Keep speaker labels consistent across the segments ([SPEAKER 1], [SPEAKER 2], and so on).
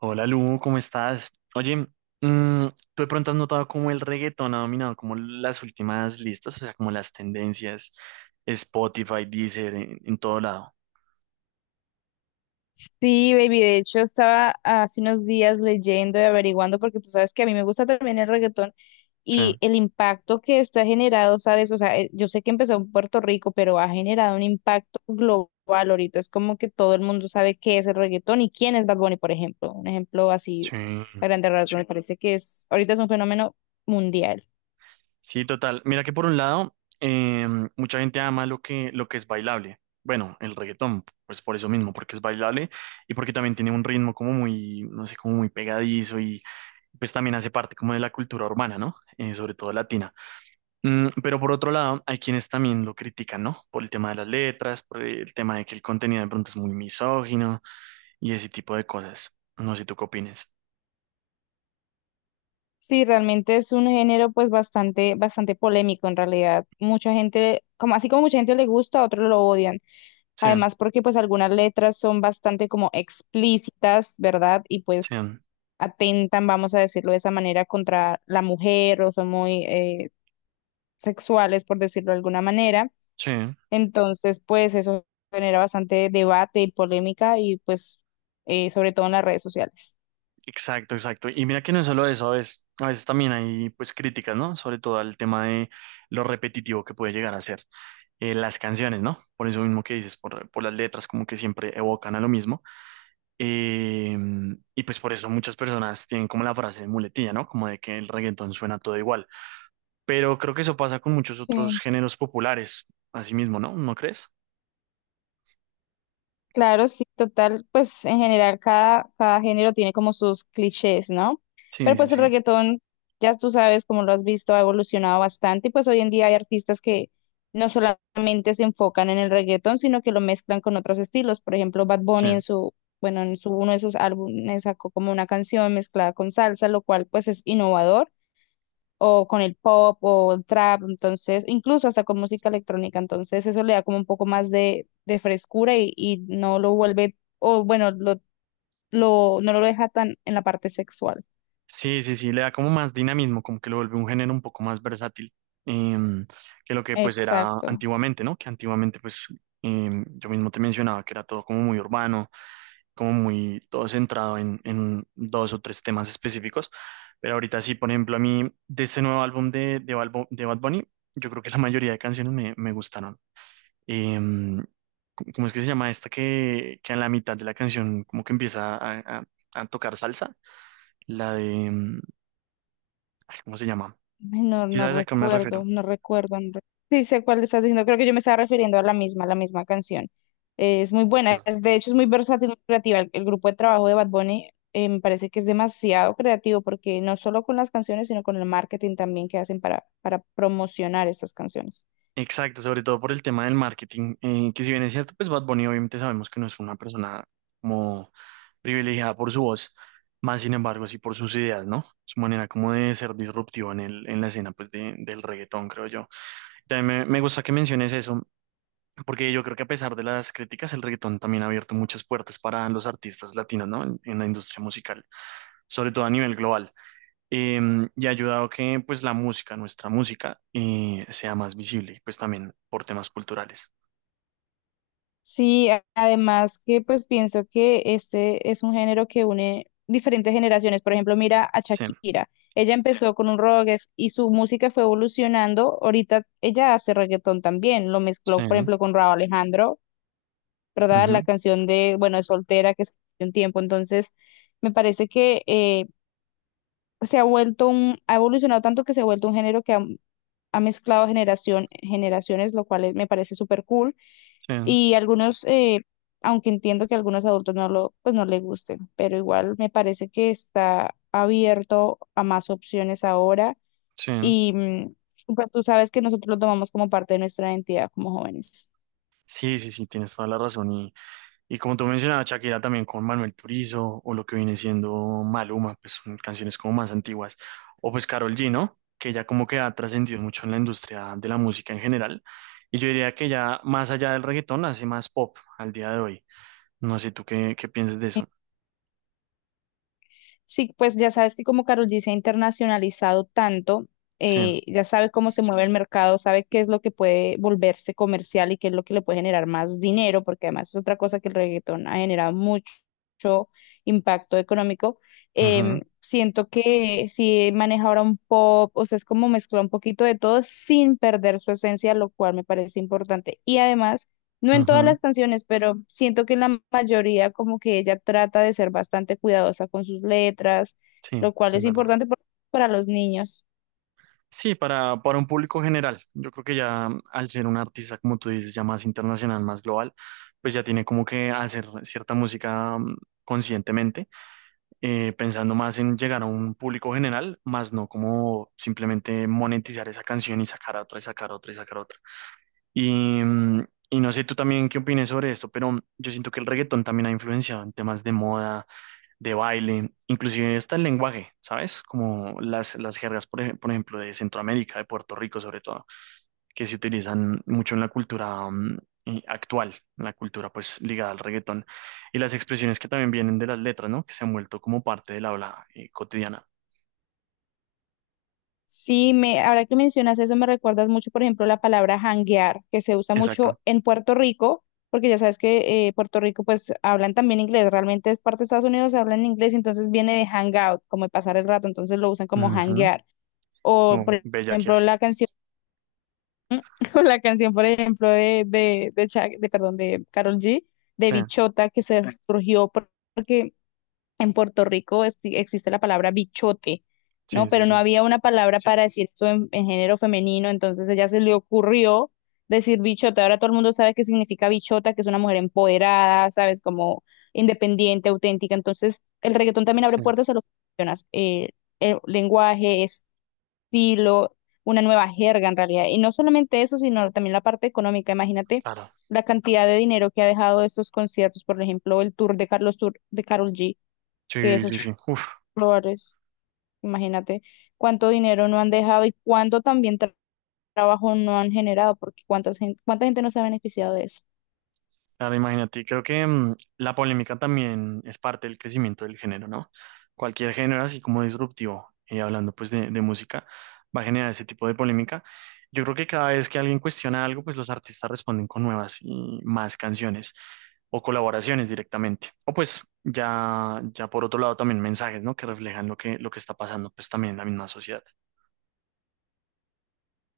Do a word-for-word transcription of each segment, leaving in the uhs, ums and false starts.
[SPEAKER 1] Hola Lu, ¿cómo estás? Oye, mm, ¿tú de pronto has notado cómo el reggaetón ha dominado como las últimas listas, o sea, como las tendencias, Spotify, Deezer, en, en todo lado?
[SPEAKER 2] Sí, baby, de hecho estaba hace unos días leyendo y averiguando porque tú sabes que a mí me gusta también el reggaetón
[SPEAKER 1] Sí,
[SPEAKER 2] y el impacto que está generado, ¿sabes? O sea, eh, yo sé que empezó en Puerto Rico, pero ha generado un impacto global ahorita. Es como que todo el mundo sabe qué es el reggaetón y quién es Bad Bunny, por ejemplo. Un ejemplo así a
[SPEAKER 1] sí.
[SPEAKER 2] grandes rasgos. Me parece que es, ahorita es un fenómeno mundial.
[SPEAKER 1] Sí, total. Mira que por un lado, eh, mucha gente ama lo que, lo que es bailable. Bueno, el reggaetón, pues por eso mismo, porque es bailable y porque también tiene un ritmo como muy, no sé, como muy pegadizo y pues también hace parte como de la cultura urbana, ¿no? Eh, sobre todo latina. Mm, pero por otro lado, hay quienes también lo critican, ¿no? Por el tema de las letras, por el tema de que el contenido de pronto es muy misógino y ese tipo de cosas. No sé tú qué opines.
[SPEAKER 2] Sí, realmente es un género pues bastante, bastante polémico en realidad. Mucha gente, como así como mucha gente le gusta, a otros lo odian.
[SPEAKER 1] Sí,
[SPEAKER 2] Además, porque pues algunas letras son bastante como explícitas, ¿verdad? Y
[SPEAKER 1] sí,
[SPEAKER 2] pues atentan, vamos a decirlo de esa manera, contra la mujer o son muy eh, sexuales, por decirlo de alguna manera.
[SPEAKER 1] sí.
[SPEAKER 2] Entonces, pues eso genera bastante debate y polémica y pues eh, sobre todo en las redes sociales.
[SPEAKER 1] Exacto, exacto. Y mira que no es solo eso, a veces, a veces también hay pues críticas, ¿no? Sobre todo al tema de lo repetitivo que puede llegar a ser eh, las canciones, ¿no? Por eso mismo que dices, por, por las letras como que siempre evocan a lo mismo. Eh, y pues por eso muchas personas tienen como la frase de muletilla, ¿no? Como de que el reggaetón suena todo igual. Pero creo que eso pasa con muchos otros
[SPEAKER 2] Sí.
[SPEAKER 1] géneros populares, así mismo, ¿no? ¿No crees?
[SPEAKER 2] Claro, sí, total, pues en general cada, cada género tiene como sus clichés, ¿no? Pero
[SPEAKER 1] Sí, sí,
[SPEAKER 2] pues el
[SPEAKER 1] sí,
[SPEAKER 2] reggaetón, ya tú sabes, como lo has visto, ha evolucionado bastante y pues hoy en día hay artistas que no solamente se enfocan en el reggaetón, sino que lo mezclan con otros estilos. Por ejemplo, Bad
[SPEAKER 1] sí.
[SPEAKER 2] Bunny en su, bueno, en su, uno de sus álbumes sacó como una canción mezclada con salsa, lo cual pues es innovador o con el pop o el trap, entonces, incluso hasta con música electrónica, entonces eso le da como un poco más de, de frescura y, y no lo vuelve, o bueno, lo, lo, no lo deja tan en la parte sexual.
[SPEAKER 1] Sí, sí, sí, le da como más dinamismo, como que lo vuelve un género un poco más versátil em, que lo que pues era
[SPEAKER 2] Exacto.
[SPEAKER 1] antiguamente, ¿no? Que antiguamente pues em, yo mismo te mencionaba que era todo como muy urbano, como muy todo centrado en, en dos o tres temas específicos, pero ahorita sí, por ejemplo, a mí de ese nuevo álbum de, de, Balbo- de Bad Bunny, yo creo que la mayoría de canciones me, me gustaron. em, ¿Cómo es que se llama esta que, que a la mitad de la canción como que empieza a, a- a tocar salsa? La de, em, ay, ¿cómo se llama?
[SPEAKER 2] Ay, No,
[SPEAKER 1] ¿Sí
[SPEAKER 2] no
[SPEAKER 1] sabes a qué me
[SPEAKER 2] recuerdo,
[SPEAKER 1] refiero?
[SPEAKER 2] no recuerdo. No re- Sí sé cuál estás diciendo, creo que yo me estaba refiriendo a la misma, la misma canción. Eh, es muy
[SPEAKER 1] Sí.
[SPEAKER 2] buena, es- de hecho es muy versátil, muy creativa. El, el grupo de trabajo de Bad Bunny, eh, me parece que es demasiado creativo porque no solo con las canciones, sino con el marketing también que hacen para, para promocionar estas canciones.
[SPEAKER 1] Exacto, sobre todo por el tema del marketing, eh, que si bien es cierto, pues Bad Bunny obviamente sabemos que no es una persona como privilegiada por su voz, más sin embargo sí por sus ideas, ¿no? Su manera como de ser disruptivo en el, en la escena pues de- del reggaetón, creo yo. También me, me gusta que menciones eso, porque yo creo que a pesar de las críticas, el reggaetón también ha abierto muchas puertas para los artistas latinos, ¿no? En, en la industria musical, sobre todo a nivel global. Eh, y ha ayudado que pues la música, nuestra música, eh, sea más visible, pues también por temas culturales.
[SPEAKER 2] Sí, a- además que pues pienso que este es un género que une diferentes generaciones. Por ejemplo, mira a
[SPEAKER 1] Sí,
[SPEAKER 2] Shakira. Ella empezó con un rock, es- y su música fue evolucionando. Ahorita ella hace reggaetón también. Lo mezcló, por
[SPEAKER 1] sí,
[SPEAKER 2] ejemplo, con Rauw Alejandro, ¿verdad? La
[SPEAKER 1] ujú,
[SPEAKER 2] canción de, bueno, de Soltera que se hace un tiempo. Entonces, me parece que eh, se ha vuelto un, ha evolucionado tanto que se ha vuelto un género que ha ha mezclado generación, generaciones, lo cual es- me parece súper cool.
[SPEAKER 1] sí,
[SPEAKER 2] Y algunos, eh, aunque entiendo que a algunos adultos no lo, pues no les gusten, pero igual me parece que está abierto a más opciones ahora.
[SPEAKER 1] sí.
[SPEAKER 2] Y mm, pues tú sabes que nosotros lo tomamos como parte de nuestra identidad como jóvenes.
[SPEAKER 1] Sí, sí, sí, tienes toda la razón. Y como tú mencionabas, Shakira también con Manuel Turizo o lo que viene siendo Maluma, pues son canciones como más antiguas. O pues Karol G, ¿no? Que ya como que ha trascendido mucho en la industria de la música en general. Y yo diría que ya más allá del reggaetón hace más pop al día de hoy. No sé tú qué, qué piensas de eso.
[SPEAKER 2] Sí, pues ya sabes que como Carol G se ha internacionalizado tanto,
[SPEAKER 1] Sí.
[SPEAKER 2] eh, ya sabe cómo se mueve el mercado, sabe qué es lo que puede volverse comercial y qué es lo que le puede generar más dinero, porque además es otra cosa que el reggaetón ha generado mucho, mucho impacto económico.
[SPEAKER 1] Ujú,
[SPEAKER 2] Em, siento que si maneja ahora un pop, o sea, es como mezcla un poquito de todo sin perder su esencia, lo cual me parece importante. Y además no en todas
[SPEAKER 1] ujú.
[SPEAKER 2] las canciones, pero siento que en la mayoría como que ella trata de ser bastante cuidadosa con sus letras,
[SPEAKER 1] Sí,
[SPEAKER 2] lo cual
[SPEAKER 1] es
[SPEAKER 2] es
[SPEAKER 1] verdad.
[SPEAKER 2] importante por- para los niños.
[SPEAKER 1] Sí, para, para un público general. Yo creo que ya al ser un artista, como tú dices, ya más internacional, más global, pues ya tiene como que hacer cierta música mm, conscientemente eh, pensando más en llegar a un público general, más no como simplemente monetizar esa canción y sacar otra y sacar otra y sacar otra. Y, mm, y no sé tú también qué opines sobre esto, pero yo siento que el reggaetón también ha influenciado en temas de moda, de baile, inclusive hasta el lenguaje, ¿sabes? Como las, las jergas, por ej- por ejemplo, de Centroamérica, de Puerto Rico sobre todo que se utilizan mucho en la cultura mm, eh, actual, en la cultura pues ligada al reggaetón, y las expresiones que también vienen de las letras, ¿no? Que se han vuelto como parte del habla eh, cotidiana.
[SPEAKER 2] Sí, me, ahora que mencionas eso, me recuerdas mucho, por ejemplo, la palabra janguear, que se usa
[SPEAKER 1] Exacto.
[SPEAKER 2] mucho en Puerto Rico, porque ya sabes que eh, Puerto Rico pues hablan también inglés, realmente es parte de Estados Unidos, hablan inglés, entonces viene de hangout, como de pasar el rato, entonces lo usan como
[SPEAKER 1] Ujú.
[SPEAKER 2] janguear. O,
[SPEAKER 1] O
[SPEAKER 2] por
[SPEAKER 1] bellaquear.
[SPEAKER 2] ejemplo, la canción O la canción, por ejemplo, de, de, de, Shak- de, perdón, de Karol G, de
[SPEAKER 1] Sí,
[SPEAKER 2] Bichota, que se surgió por- porque en Puerto Rico es- existe la palabra bichote, ¿no?
[SPEAKER 1] sí, sí,
[SPEAKER 2] Pero no
[SPEAKER 1] sí.
[SPEAKER 2] había una palabra, sí, para decir eso en, en género femenino, entonces ella se le ocurrió decir bichota. Ahora todo el mundo sabe qué significa bichota, que es una mujer empoderada, ¿sabes? Como independiente, auténtica. Entonces, el reggaetón también abre
[SPEAKER 1] Sí,
[SPEAKER 2] puertas a lo que mencionas, eh, el lenguaje, estilo, una nueva jerga en realidad. Y no solamente eso, sino también la parte económica. Imagínate
[SPEAKER 1] claro.
[SPEAKER 2] la cantidad de dinero que ha dejado estos conciertos, por ejemplo, el tour de Carlos Tour de Karol G, que
[SPEAKER 1] Sí,
[SPEAKER 2] esos,
[SPEAKER 1] sí,
[SPEAKER 2] sí,
[SPEAKER 1] sí. Uf.
[SPEAKER 2] flores, imagínate cuánto dinero no han dejado y cuánto también tra- trabajo no han generado, porque cuántas gen- cuánta gente no se ha beneficiado de eso.
[SPEAKER 1] Claro, imagínate, creo que mm, la polémica también es parte del crecimiento del género, ¿no? Cualquier género así como disruptivo, y hablando pues de, de música, va a generar ese tipo de polémica. Yo creo que cada vez que alguien cuestiona algo, pues los artistas responden con nuevas y más canciones o colaboraciones directamente. O pues ya, ya por otro lado también mensajes, ¿no? Que reflejan lo que, lo que está pasando pues también en la misma sociedad.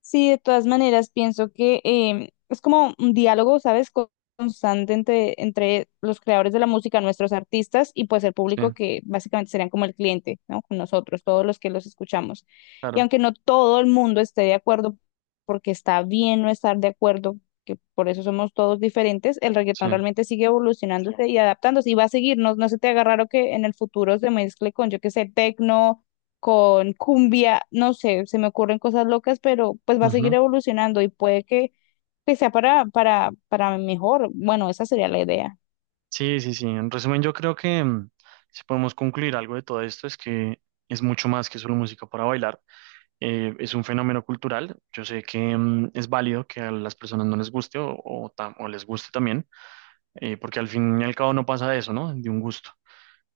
[SPEAKER 2] Sí, de todas maneras, pienso que eh, es como un diálogo, ¿sabes? Con- Constante entre, entre los creadores de la música, nuestros artistas y pues el
[SPEAKER 1] Sí,
[SPEAKER 2] público que básicamente serían como el cliente, ¿no? Con nosotros, todos los que los escuchamos. Y
[SPEAKER 1] claro,
[SPEAKER 2] aunque no todo el mundo esté de acuerdo, porque está bien no estar de acuerdo, que por eso somos todos diferentes, el reggaetón
[SPEAKER 1] sí.
[SPEAKER 2] realmente sigue evolucionándose y adaptándose y va a seguir, no, no se te haga raro que en el futuro se mezcle con, yo qué sé, tecno con cumbia, no sé, se me ocurren cosas locas, pero pues va a seguir evolucionando y puede que, que sea para, para, para mejor. Bueno, esa sería la idea.
[SPEAKER 1] Sí, sí, sí. En resumen, yo creo que mm, si podemos concluir algo de todo esto es que es mucho más que solo música para bailar. Eh, es un fenómeno cultural. Yo sé que mm, es válido que a las personas no les guste o, o ta- o les guste también, eh, porque al fin y al cabo no pasa de eso, ¿no? De un gusto,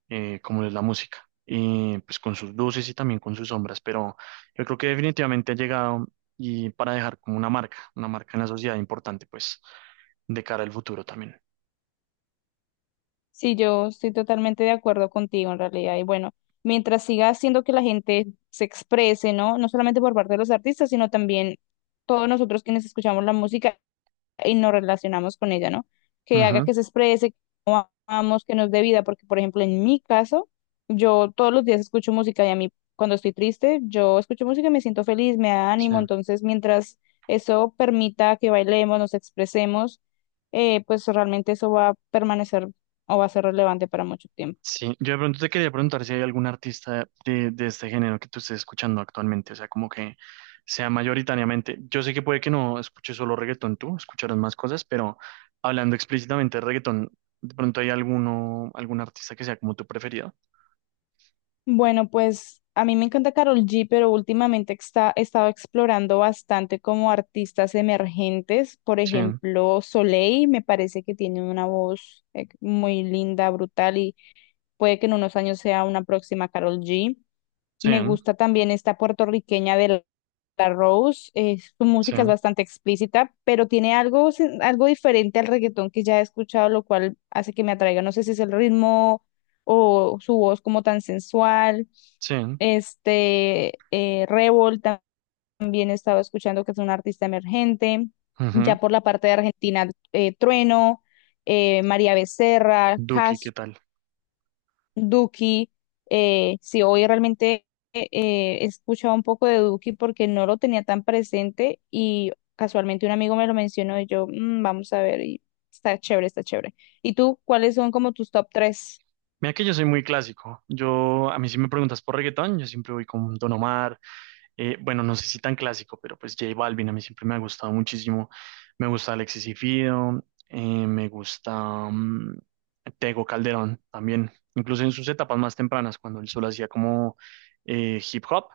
[SPEAKER 1] eh, como es la música. Y pues con sus luces y también con sus sombras, pero yo creo que definitivamente ha llegado y para dejar como una marca, una marca en la sociedad importante, pues, de cara al futuro también.
[SPEAKER 2] Sí, yo estoy totalmente de acuerdo contigo en realidad. Y bueno, mientras siga haciendo que la gente se exprese, ¿no? No solamente por parte de los artistas, sino también todos nosotros quienes escuchamos la música y nos relacionamos con ella, ¿no? Que haga
[SPEAKER 1] Ujú,
[SPEAKER 2] que se exprese, amamos que nos dé vida, porque por ejemplo en mi caso, yo todos los días escucho música y a mí cuando estoy triste, yo escucho música y me siento feliz, me da
[SPEAKER 1] sí.
[SPEAKER 2] ánimo, entonces mientras eso permita que bailemos, nos expresemos, eh, pues realmente eso va a permanecer o va a ser relevante para mucho tiempo.
[SPEAKER 1] Sí, yo de pronto te quería preguntar si hay algún artista de, de este género que tú estés escuchando actualmente, o sea, como que sea mayoritariamente. Yo sé que puede que no escuches solo reggaetón tú, escucharás más cosas, pero hablando explícitamente de reggaetón, ¿de pronto hay alguno, algún artista que sea como tu preferido?
[SPEAKER 2] Bueno, pues a mí me encanta Karol G, pero últimamente está, he estado explorando bastante como artistas emergentes. Por
[SPEAKER 1] Sí,
[SPEAKER 2] ejemplo, Soleil me parece que tiene una voz eh, muy linda, brutal y puede que en unos años sea una próxima Carol G.
[SPEAKER 1] sí,
[SPEAKER 2] Me gusta también esta puertorriqueña de la Rose. Eh, su
[SPEAKER 1] sí,
[SPEAKER 2] música es bastante explícita, pero tiene algo, sen- algo diferente al reggaetón que ya he escuchado, lo cual hace que me atraiga. No sé si es el ritmo o su voz como tan sensual.
[SPEAKER 1] sí.
[SPEAKER 2] Este, eh, Revol tam- también estaba escuchando que es un artista emergente.
[SPEAKER 1] Ujú.
[SPEAKER 2] Ya por la parte de Argentina, eh, Trueno, eh, María Becerra,
[SPEAKER 1] Duki, ¿qué tal?
[SPEAKER 2] Duki, eh, sí, hoy realmente eh, he escuchado un poco de Duki porque no lo tenía tan presente y casualmente un amigo me lo mencionó y yo, "Mm, vamos a ver", y está chévere, está chévere. ¿Y tú, cuáles son como tus top tres?
[SPEAKER 1] Mira que yo soy muy clásico. Yo, a mí si me preguntas por reggaetón, yo siempre voy con Don Omar, eh, bueno, no sé si tan clásico, pero pues J Balvin a mí siempre me ha gustado muchísimo. Me gusta Alexis y Fido, eh, me gusta mm, Tego Calderón también, incluso en sus etapas más tempranas, cuando él solo hacía como eh, hip hop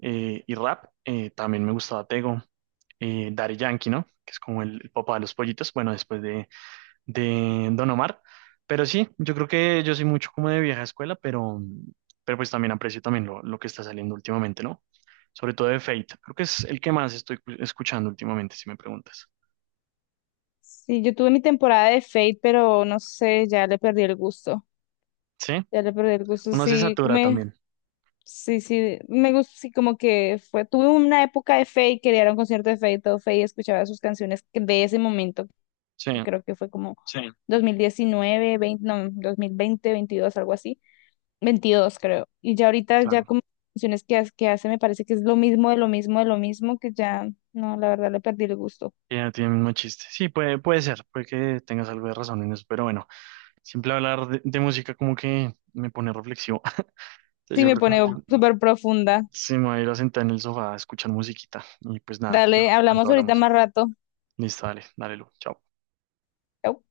[SPEAKER 1] eh, y rap, eh, también me gustaba Tego, eh, Daddy Yankee, ¿no? Que es como el, el papá de los pollitos, bueno, después de, de Don Omar. Pero sí, yo creo que yo soy mucho como de vieja escuela, pero, pero pues también aprecio también lo, lo que está saliendo últimamente, ¿no? Sobre todo de Fate. Creo que es el que más estoy cu- escuchando últimamente, si me preguntas.
[SPEAKER 2] Sí, yo tuve mi temporada de Fate, pero no sé, ya le perdí el gusto,
[SPEAKER 1] ¿Sí?
[SPEAKER 2] ya le perdí el gusto,
[SPEAKER 1] Uno se
[SPEAKER 2] sí,
[SPEAKER 1] satura
[SPEAKER 2] me...
[SPEAKER 1] también.
[SPEAKER 2] Sí, sí, me gusta, sí, como que fue, tuve una época de Fate, quería ir a un concierto de Fate, todo Fate, escuchaba sus canciones de ese momento,
[SPEAKER 1] Sí,
[SPEAKER 2] que creo que fue como dos mil diecinueve veinte no, dos mil veinte veintidós algo así. Veintidós creo. Y ya ahorita, ya
[SPEAKER 1] claro.
[SPEAKER 2] como canciones que, ha- que hace, me parece que es lo mismo, de lo mismo, de lo mismo, que ya, no, la verdad le perdí el gusto.
[SPEAKER 1] Ya tiene el mismo chiste. Sí, puede, puede ser, puede que tengas algo de razón en eso, pero bueno, siempre hablar de, de música como que me pone reflexivo. Entonces
[SPEAKER 2] Sí,
[SPEAKER 1] yo
[SPEAKER 2] me
[SPEAKER 1] creo
[SPEAKER 2] pone
[SPEAKER 1] que
[SPEAKER 2] súper profunda.
[SPEAKER 1] sí me voy a ir a sentar en el sofá a escuchar musiquita y pues nada, en
[SPEAKER 2] Dale,
[SPEAKER 1] otro momento
[SPEAKER 2] hablamos ahorita
[SPEAKER 1] hablamos.
[SPEAKER 2] más rato.
[SPEAKER 1] Listo, dale, dale, Lu. Chao.
[SPEAKER 2] Chau.